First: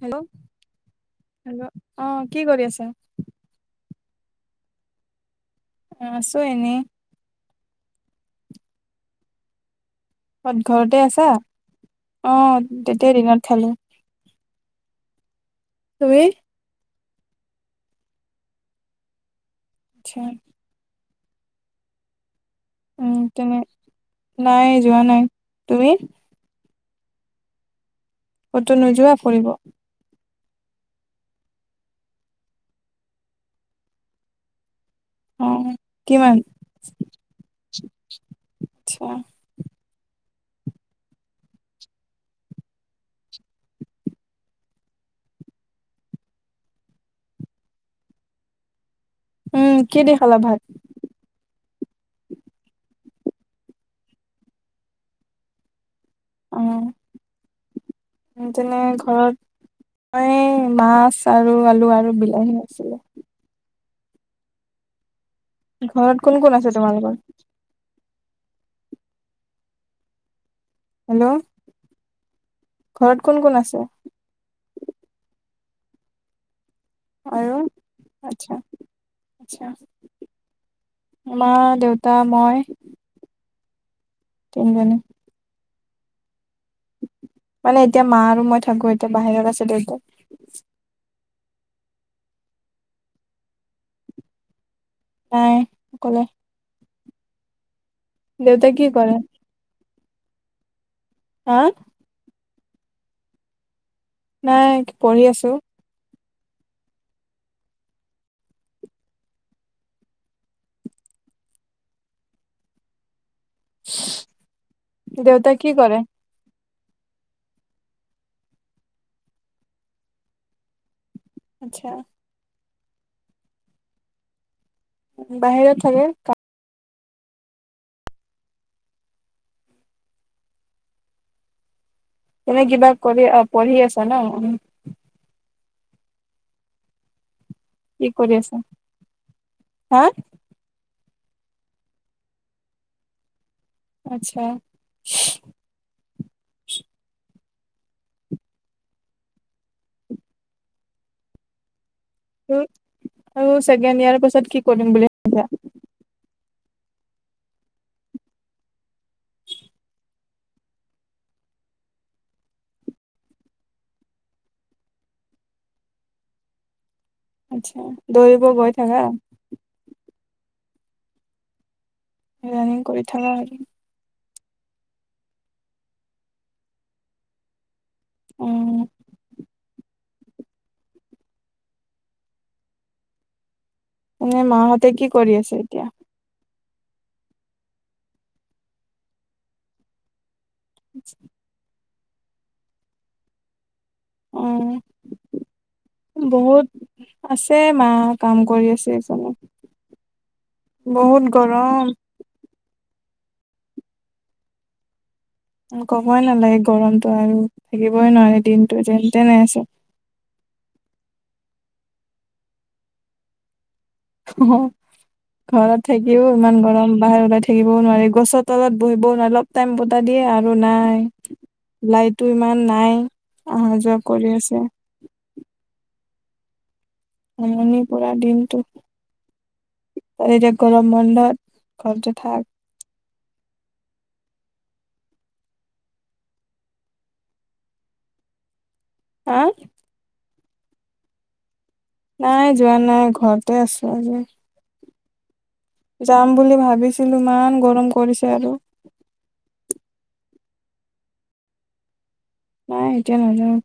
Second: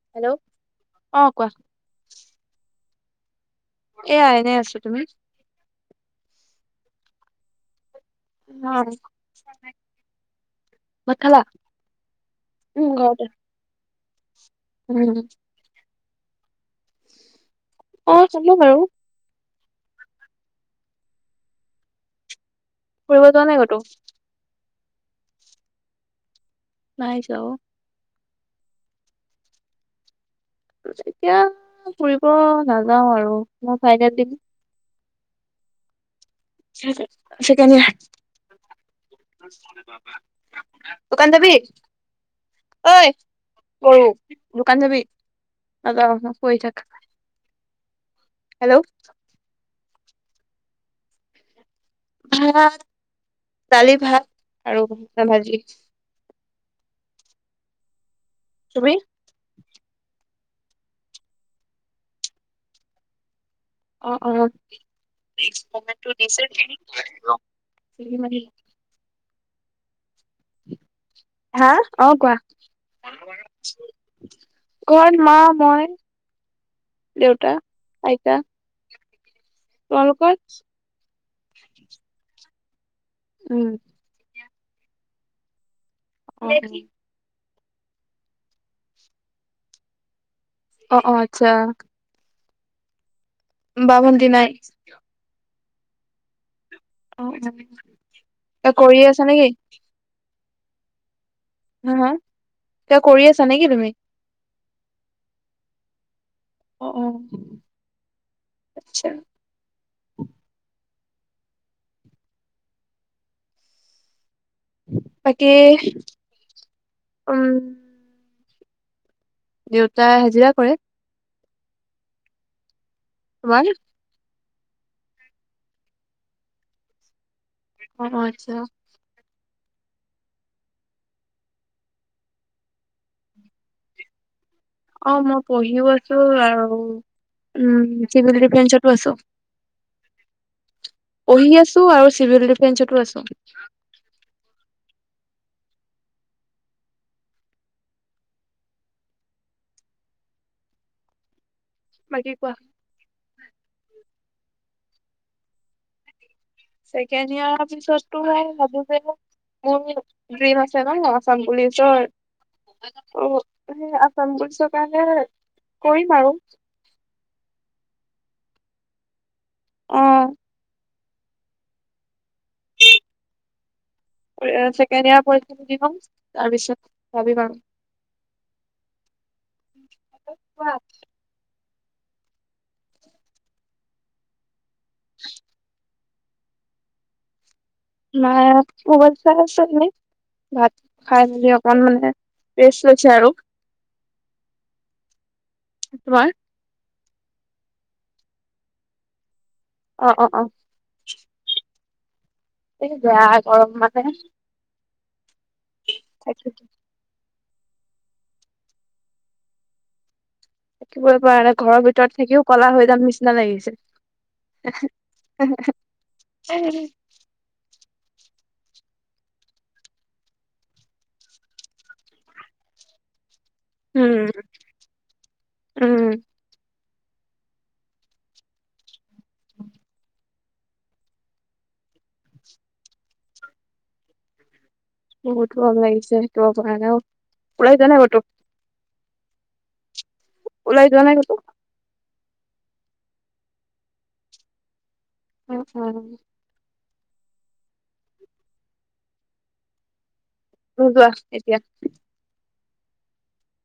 Hello অ কোৱা hello. অ, কি কৰি আছা। এয়া এনেই আছো। তুমি? অ, আছো এনেই। ন [unintelligible] ত ঘৰতে আছা? অ উম তেতিয়া ঘৰতে দিনত খালো। উম। তুমি? অ খালো বাৰু। আচ্ছা। উম ফুৰিব যোৱা নাই তেনে ক'তো নাই যোৱা ন। নাই তুমি? নাই যোৱা অও। কটো নোযোৱা ফুৰিব? এতিয়া ফুৰিব নাযাও আৰু মই চাইনাত দিম‌। অ। কিমান? সেইকাৰণে, আচ্ছা দোকান জাবি? ঐ গৰু দোকান যাবি? অ চক কৰি হেল্ল', উম কিহেদি খালা ভাত? ভাত দালি ভাত আৰু ভা ভাজি। অহ। তেনে তুমি ঘৰত, ম এই মাছ আৰু আলু আৰু বিলাহী আছিলে। অ অ। ঘৰত কোন কোন আছে তোমালোকৰ? চ্ৰীমাৰিল হেল্ল', হা অ কোৱা, ঘৰত কোন কোন আছে? ঘত মা মই দেউতা আৰু আইতা আচ্ছা। তোমালোকৰ? মা দেউতা মই, উম। তিনজনি হয়। মানে এতিয়া মা আৰু মই থাকো, এতিয়া বাহিৰত আছিলো এতিয়া। অ অ আচ্ছা। বা, ভন্তি নাই? নাই অকলে। অ উ এ কি কৰি কৰে আছা নেকি? হা? এ কৰি আছা নেকি তুমি? নাই পঢ়ি আছো। অ অ আচ্ছা। বাকী দেউতা কি কৰে? উম। দেউতাই হাজিৰা কৰে। আচ্ছা। বাৰু বাহিৰত থাকে। অ আচ্ছা এনে কিবা কৰি আহ পঢ়ি আছা ন উ? অ মই পঢ়িও আছো আৰু উম কি কৰি চিবিল আছা ডিফেন্স টো আছো হা পঢ়ি আছো আৰু চিভিল ডিফেন্সতো আছো। আচ্ছা। বাকী কোৱা? ছেকেণ্ড ইয়াৰ পাছত কি কৰিম বুলি ভাবিছা? ছেকেণ্ড ইয়াৰ পিচটো ভাবো যে। মোৰ ডিম আছে ন আছাম পুলিচৰ অঁ সেই আসাম পুলিচৰ কাৰণে কৰিম আৰু আচ্ছা দৌৰিব গৈ থাকা অ ৰানিং কৰি থাকা আৰু ছেকেণ্ড ইয়াৰ পৰীক্ষা দি লম তাৰপিছত ভাবিম আৰু আহঁ। কোৱা। এনে মাহঁতে কি কৰি আছে এতিয়া মায় খুব চাই আছো এনেই ভাত খাই মেলি অকন মানে ৰেচ লৈছে আৰু। আহঁ তোমাৰ বহুত আছে মা কাম কৰি আছে সেই ফালে অ অ অ বহুত গৰম। বেয়া গৰম মানে। ক'বই নালাগে থাকি গৰমটো আৰু থাকিবই নোৱাৰি দিনটো যেন তেনে আছো থাকিবলৈ পৰা নাই ঘৰৰ ভিতৰত থাকিও কলা হৈ যাম নিচিনা লাগিছে অঁ ঘৰত থাকিওঁ ইমান গৰম বাহিৰ ওলাই থাকিবও নোৱাৰি গছৰ তলত বহিব অলপ টাইম বতাহ দিয়ে আৰু নাই লাইটো ইমান নাই আঁহ জব উম কৰি আছে। উম। আমনি পৰা দিনতো। [unintelligible] এতিয়া গৰম বন্ধত ঘৰতে থাক বহুত গৰম লাগিছে থাকিব পৰা নাই ওলাই যোৱা নাই কতো? হাঁ ওলাই যোৱা নাই কতো নাই যোৱা নাই ঘৰতে আছো আজি অ অ যাম বুলি ভাবিছিলো ইমান গৰম কৰিছে আৰু যোৱা এতিয়া নাই এতিয়া নাজাওঁ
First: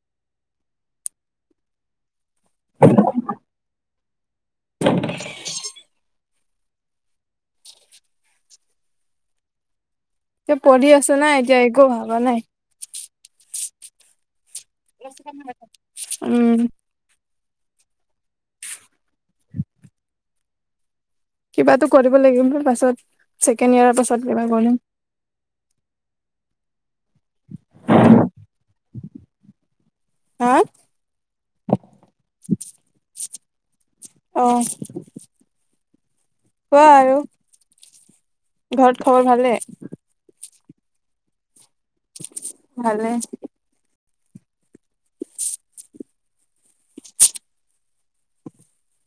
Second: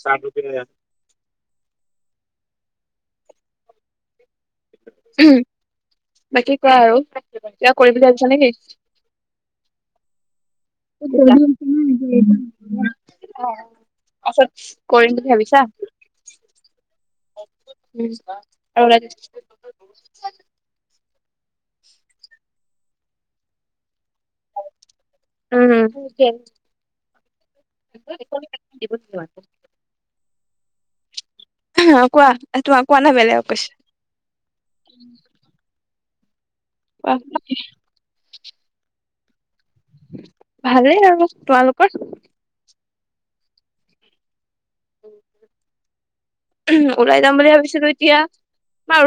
চাঁ [unintelligible] [unintelligible] উম। [unintelligible] বাকী কোৱা আৰু কিবা কৰিম বুলি ভাবিছা নেকি! এতিয়া পঢ়ি আছো না এতিয়া একো ভাবা নাই [unintelligible] পাছত কৰিম বুলি ভাবিছা উম উম আৰু [unintelligible] কিবা এটা কৰিব লাগিব পাছত ছেকেণ্ড ইয়াৰৰ পাছত কিবা কৰিম উম [unintelligible] হা অঁ কোৱা তোমাক কোৱা নাই বেলেগ কৈছে। হয়। কোৱা ঘৰত খবৰ ভালে। ভালেই আৰু তোমালোকৰ। ভালে ওলাই যাম বুলি ভাবিছিলো এতিয়া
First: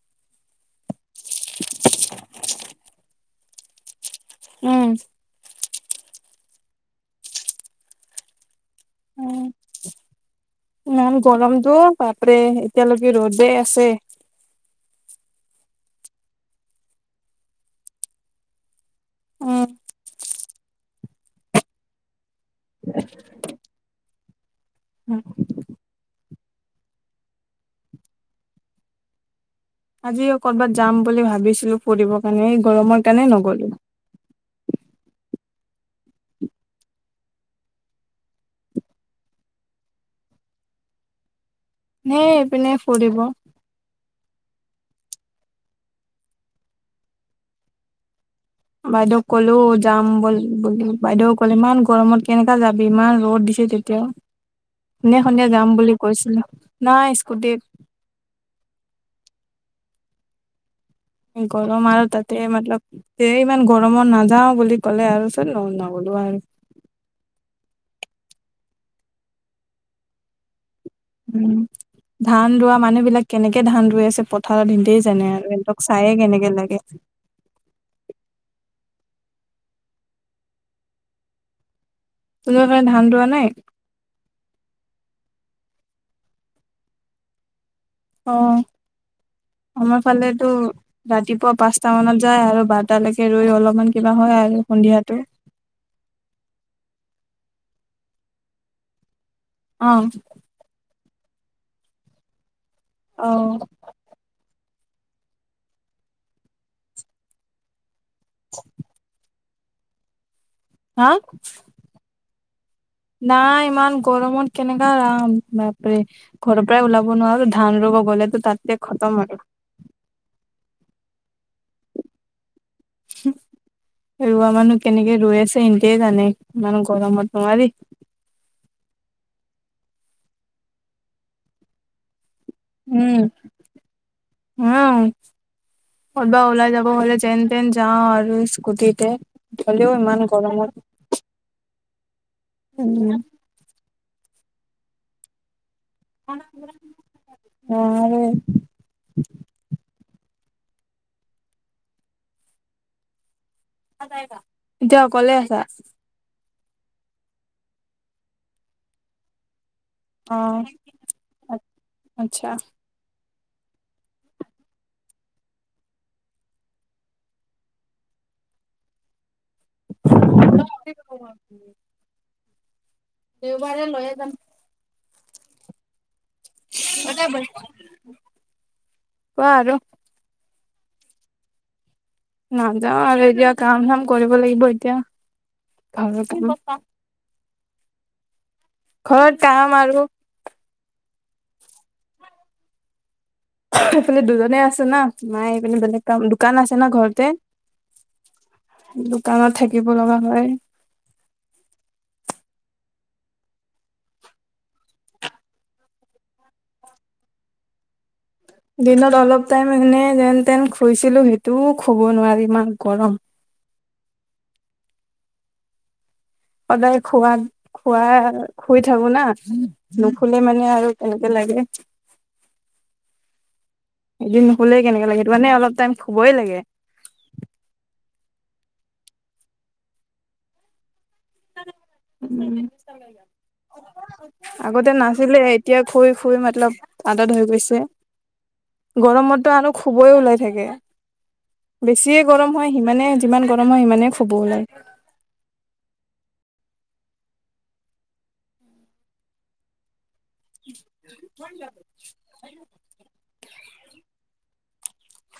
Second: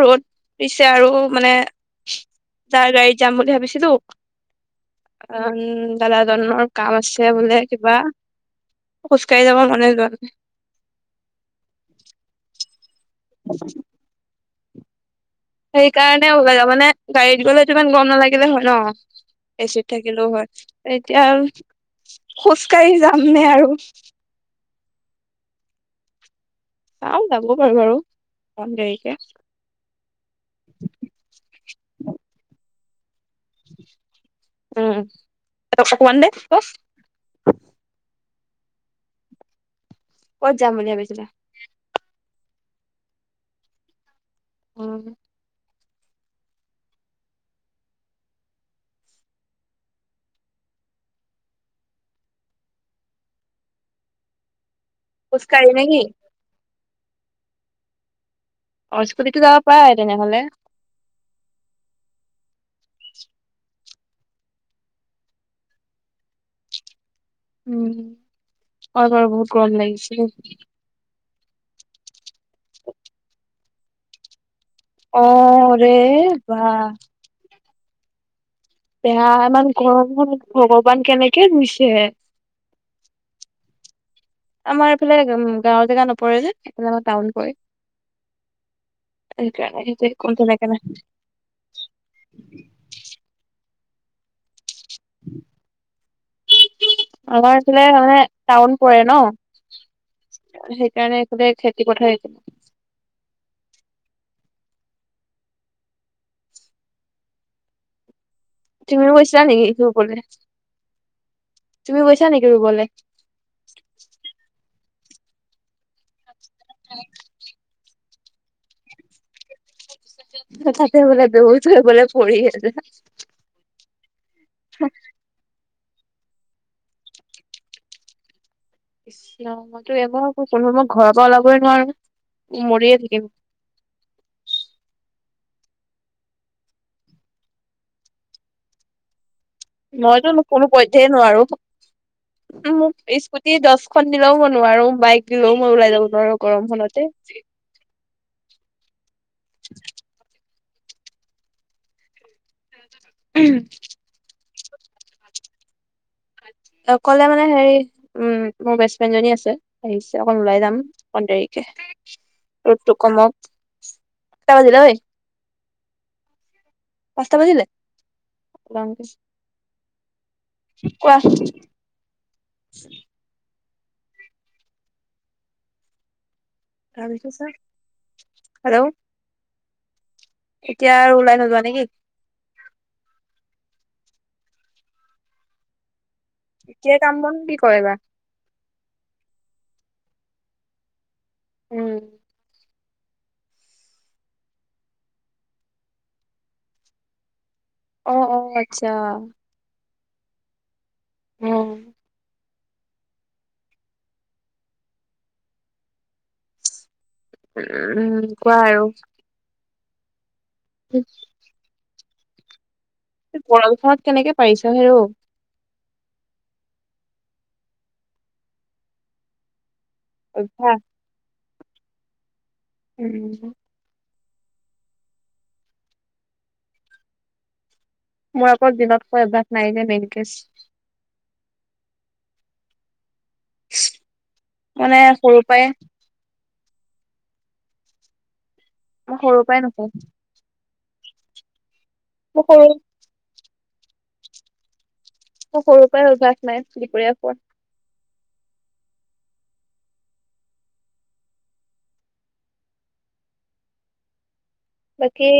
ৰ'দ দিছে পিছে আৰু মানে যাৰ গাড়ীত যাম বুলি ভাবিছিলো উম উম দাদা ধৰনৰ কাম আছে বোলে কিবা উ খোজকাঢ়ি যাব মনে যোৱা নাই মম গৰম দ বাপ্ৰে এতিয়ালৈকে ৰ'দে আছে সেইকাৰণে ওলালে মানে গাড়ীত গলে ইমান গম নালাগিলে হয় ন এচিড থাকিলেও হয় এতিয়া খোজ কাঢ়ি যাম নে আৰু উম চাও যাব পাৰোঁ বাৰু অকন দেৰিকে আজি কৰবাত যাম বুলি ভাবিছিলো ফুৰিবৰ কাৰণে এই গৰমত সেইকাণে নগলো উম অকমান দে অ ক'ত যাম বুলি ভাবিছিলি? সেই এইপিনে ফুৰিব অ বাইদেউক ক'লো যাম বল বুলি বাইদেউক ক'ল ইমান গৰমত কেনেকা যাবি ইমান ৰ'দ দি তেতিয়া সোনে সন্ধিয়া যাম খোজকাঢ়ি নে বুলি কি? কৈছিলো নাই স্কুটিত অস্কুটো যাব পাৰে তেনেহলে গৰম আৰু তাতে মতল স ইমান গৰম গৰমত নাযাও বুলি ক'লে আৰু চত লম নগলো আৰু উ হয় বাৰু বহুত গৰম লাগিছিলে উ ধান ৰোৱা মানুহ বিলাক কেনেকে ধান ই আছে প [unintelligible] কথা নিধেই অ জানে আৰু সিহঁতক ৰে চায়ে কেনেকে বা লাগে বয়া ইমান গৰম ভগৱান কেনেকে ৰুইছে তোমাৰ কাৰণে ধান ৰোৱা নাই আমাৰ এইফালে গাঁওৰ জেগা নপৰে যে সফালে আমাৰ টাউন পৰে অ সেইকাৰণে আমাৰ সেইটোৱে কোন ফালেতো তেনেকে নাই ৰাতিপুৱা পাঁচটা মানত যায় আৰু বাৰটালৈকে ৰৈ অলপমান কিবা হয় আৰু সন্ধিয়াটো আমাৰ ফালে তাৰ মানে টাউন পৰে ন অ সেই কাৰণে গোতেই খেতি পথাৰেই অহ তুমিও গৈছা নিকি ৰুবলে হা তুমি গৈছা নেকি ৰুবলে? নাই ইমান গৰমত কেনেকে ৰাম বাপৰে ঘৰৰ পৰাই ওলাব নোৱাৰো ধান ৰোব গলেতো তাতে খতম আৰু [unintelligible] পৰি আছে। ৰোৱা মানুহ কেনেকে ৰৈ আছে এন্তে জানে ইমান গৰমত নোৱাৰি মইতো এবাৰ কৈছো নকয় মই ঘৰৰ পৰা ওলাবই নোৱাৰো মৰিয়ে উম থাকিম উম কবাত ওলাই যাব হলে যেন তেন যাওঁ আৰু স্কুটিতে হ'লেও ইমান মইতো কোনো গৰমত পইধেই নোৱাৰো মোক স্কুটি দচখন দিলেও মই নোৱাৰো বাইক ল মই ওলাই যাব নোৱাৰো গৰমখনতে নোৱাৰে উম এতিয়া অকলে আছা অকলে মানে হেৰি উ মোৰ বেষ্ট ফ্ৰেণ্ড জনী আছে আহিছে অ অকণ ওলাই যাম অণ দেৰিকে আচ্ছা ৰ'দটো কমক কেটা বাজিলে ঐ পাঁচটা বাজিলে কোৱা [unintelligible] [inaudible] দেওবাৰে লৈয়ে যাম। তাতে তাৰপিছত বৈ হেল্ল' কোৱা আৰু [unintelligible] এতিয়া আৰু ওলাই নোযোৱা নেকি? নাযাওঁ আৰু এতিয়া কাম চাম কৰিব লাগিব এতিয়া। [unintelligible] কয় বা ঘৰত কাম আৰু উম এইফালে দুজনে আছে না মায়ে এইপিনে বেলেগ কাম দোকান আছে না ঘৰতে অহ অহ আচ্ছা দিব লগা হয়। উম উম উম কোৱা আৰু দিনত অলপ টাইম এনে যেন তেন শুইছিলো সেইটোও শুব নোৱাৰি ইমান গৰম গৰমখনত কেনেকে পাৰিছ হেৰৌ সদায় খোৱাত খুৱা শুই থাকো না। নুশুলে মানে অভ্যাস আৰু কেনেকে লাগে। [unintelligible] এদিন নোশুলেই কেনেকা লাগে মানে অলপ টাইম শুবই লাগে। মোৰ আকৌ দিনত শুৱা অভ্যাস নাই যে মেইনকেছ উ আগতে মানে নাছিলে সৰুৰ পৰাই এতিয়া শুই শুই মাত- অলপ আদত হৈ গৈছে মই সৰুৰ গৰমতো পৰাই আন নাখাওঁ শুবই ওলাই থাকে। বেছিয়ে মোৰ গৰম সৰু হয় সিমানে যিমান গৰম হয় সিমানে শুব ওলায়। ম সৰুৰ পৰাই অভ্যাস নাই দুপৰীয়া খোৱা [unintelligible] [unintelligible] [inaudible] বাকী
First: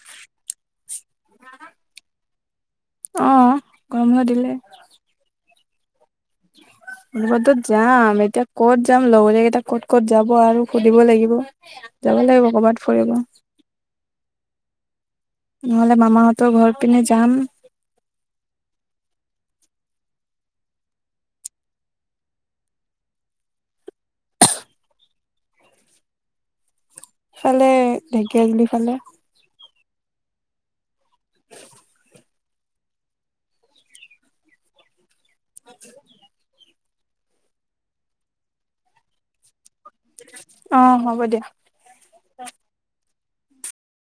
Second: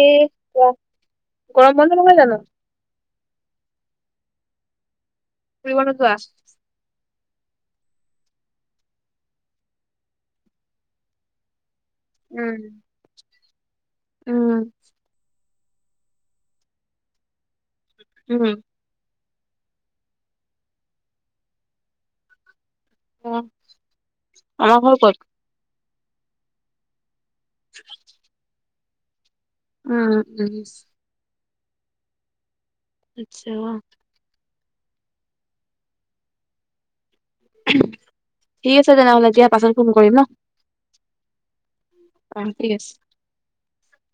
গৰম বন্ধ নহয় জানো অ গৰম বন্ধ দিলে ফুৰিবলে যোৱা [unintelligible] ত যাম এতিয়া ক'ত যাম লগতে কেইটা ক'ত ক'ত যাব আৰু সুধিব লাগিব। যাব লাগিব উম কৰ'বাত ফুৰিব। উম নহলে মামাহঁতৰও ঘৰ পিনে যাম। উম অ মামা ঘৰ ক'ত? ইফালে ঢেকীয়াজুলি ফালে উ [inaudible] আচ্ছা [inaudible] ঠিক আছে তেনেহ'লে দিয়া পাছত ফোন কৰিম ন অ' হ'ব দিয়া। অ ঠিক আছে।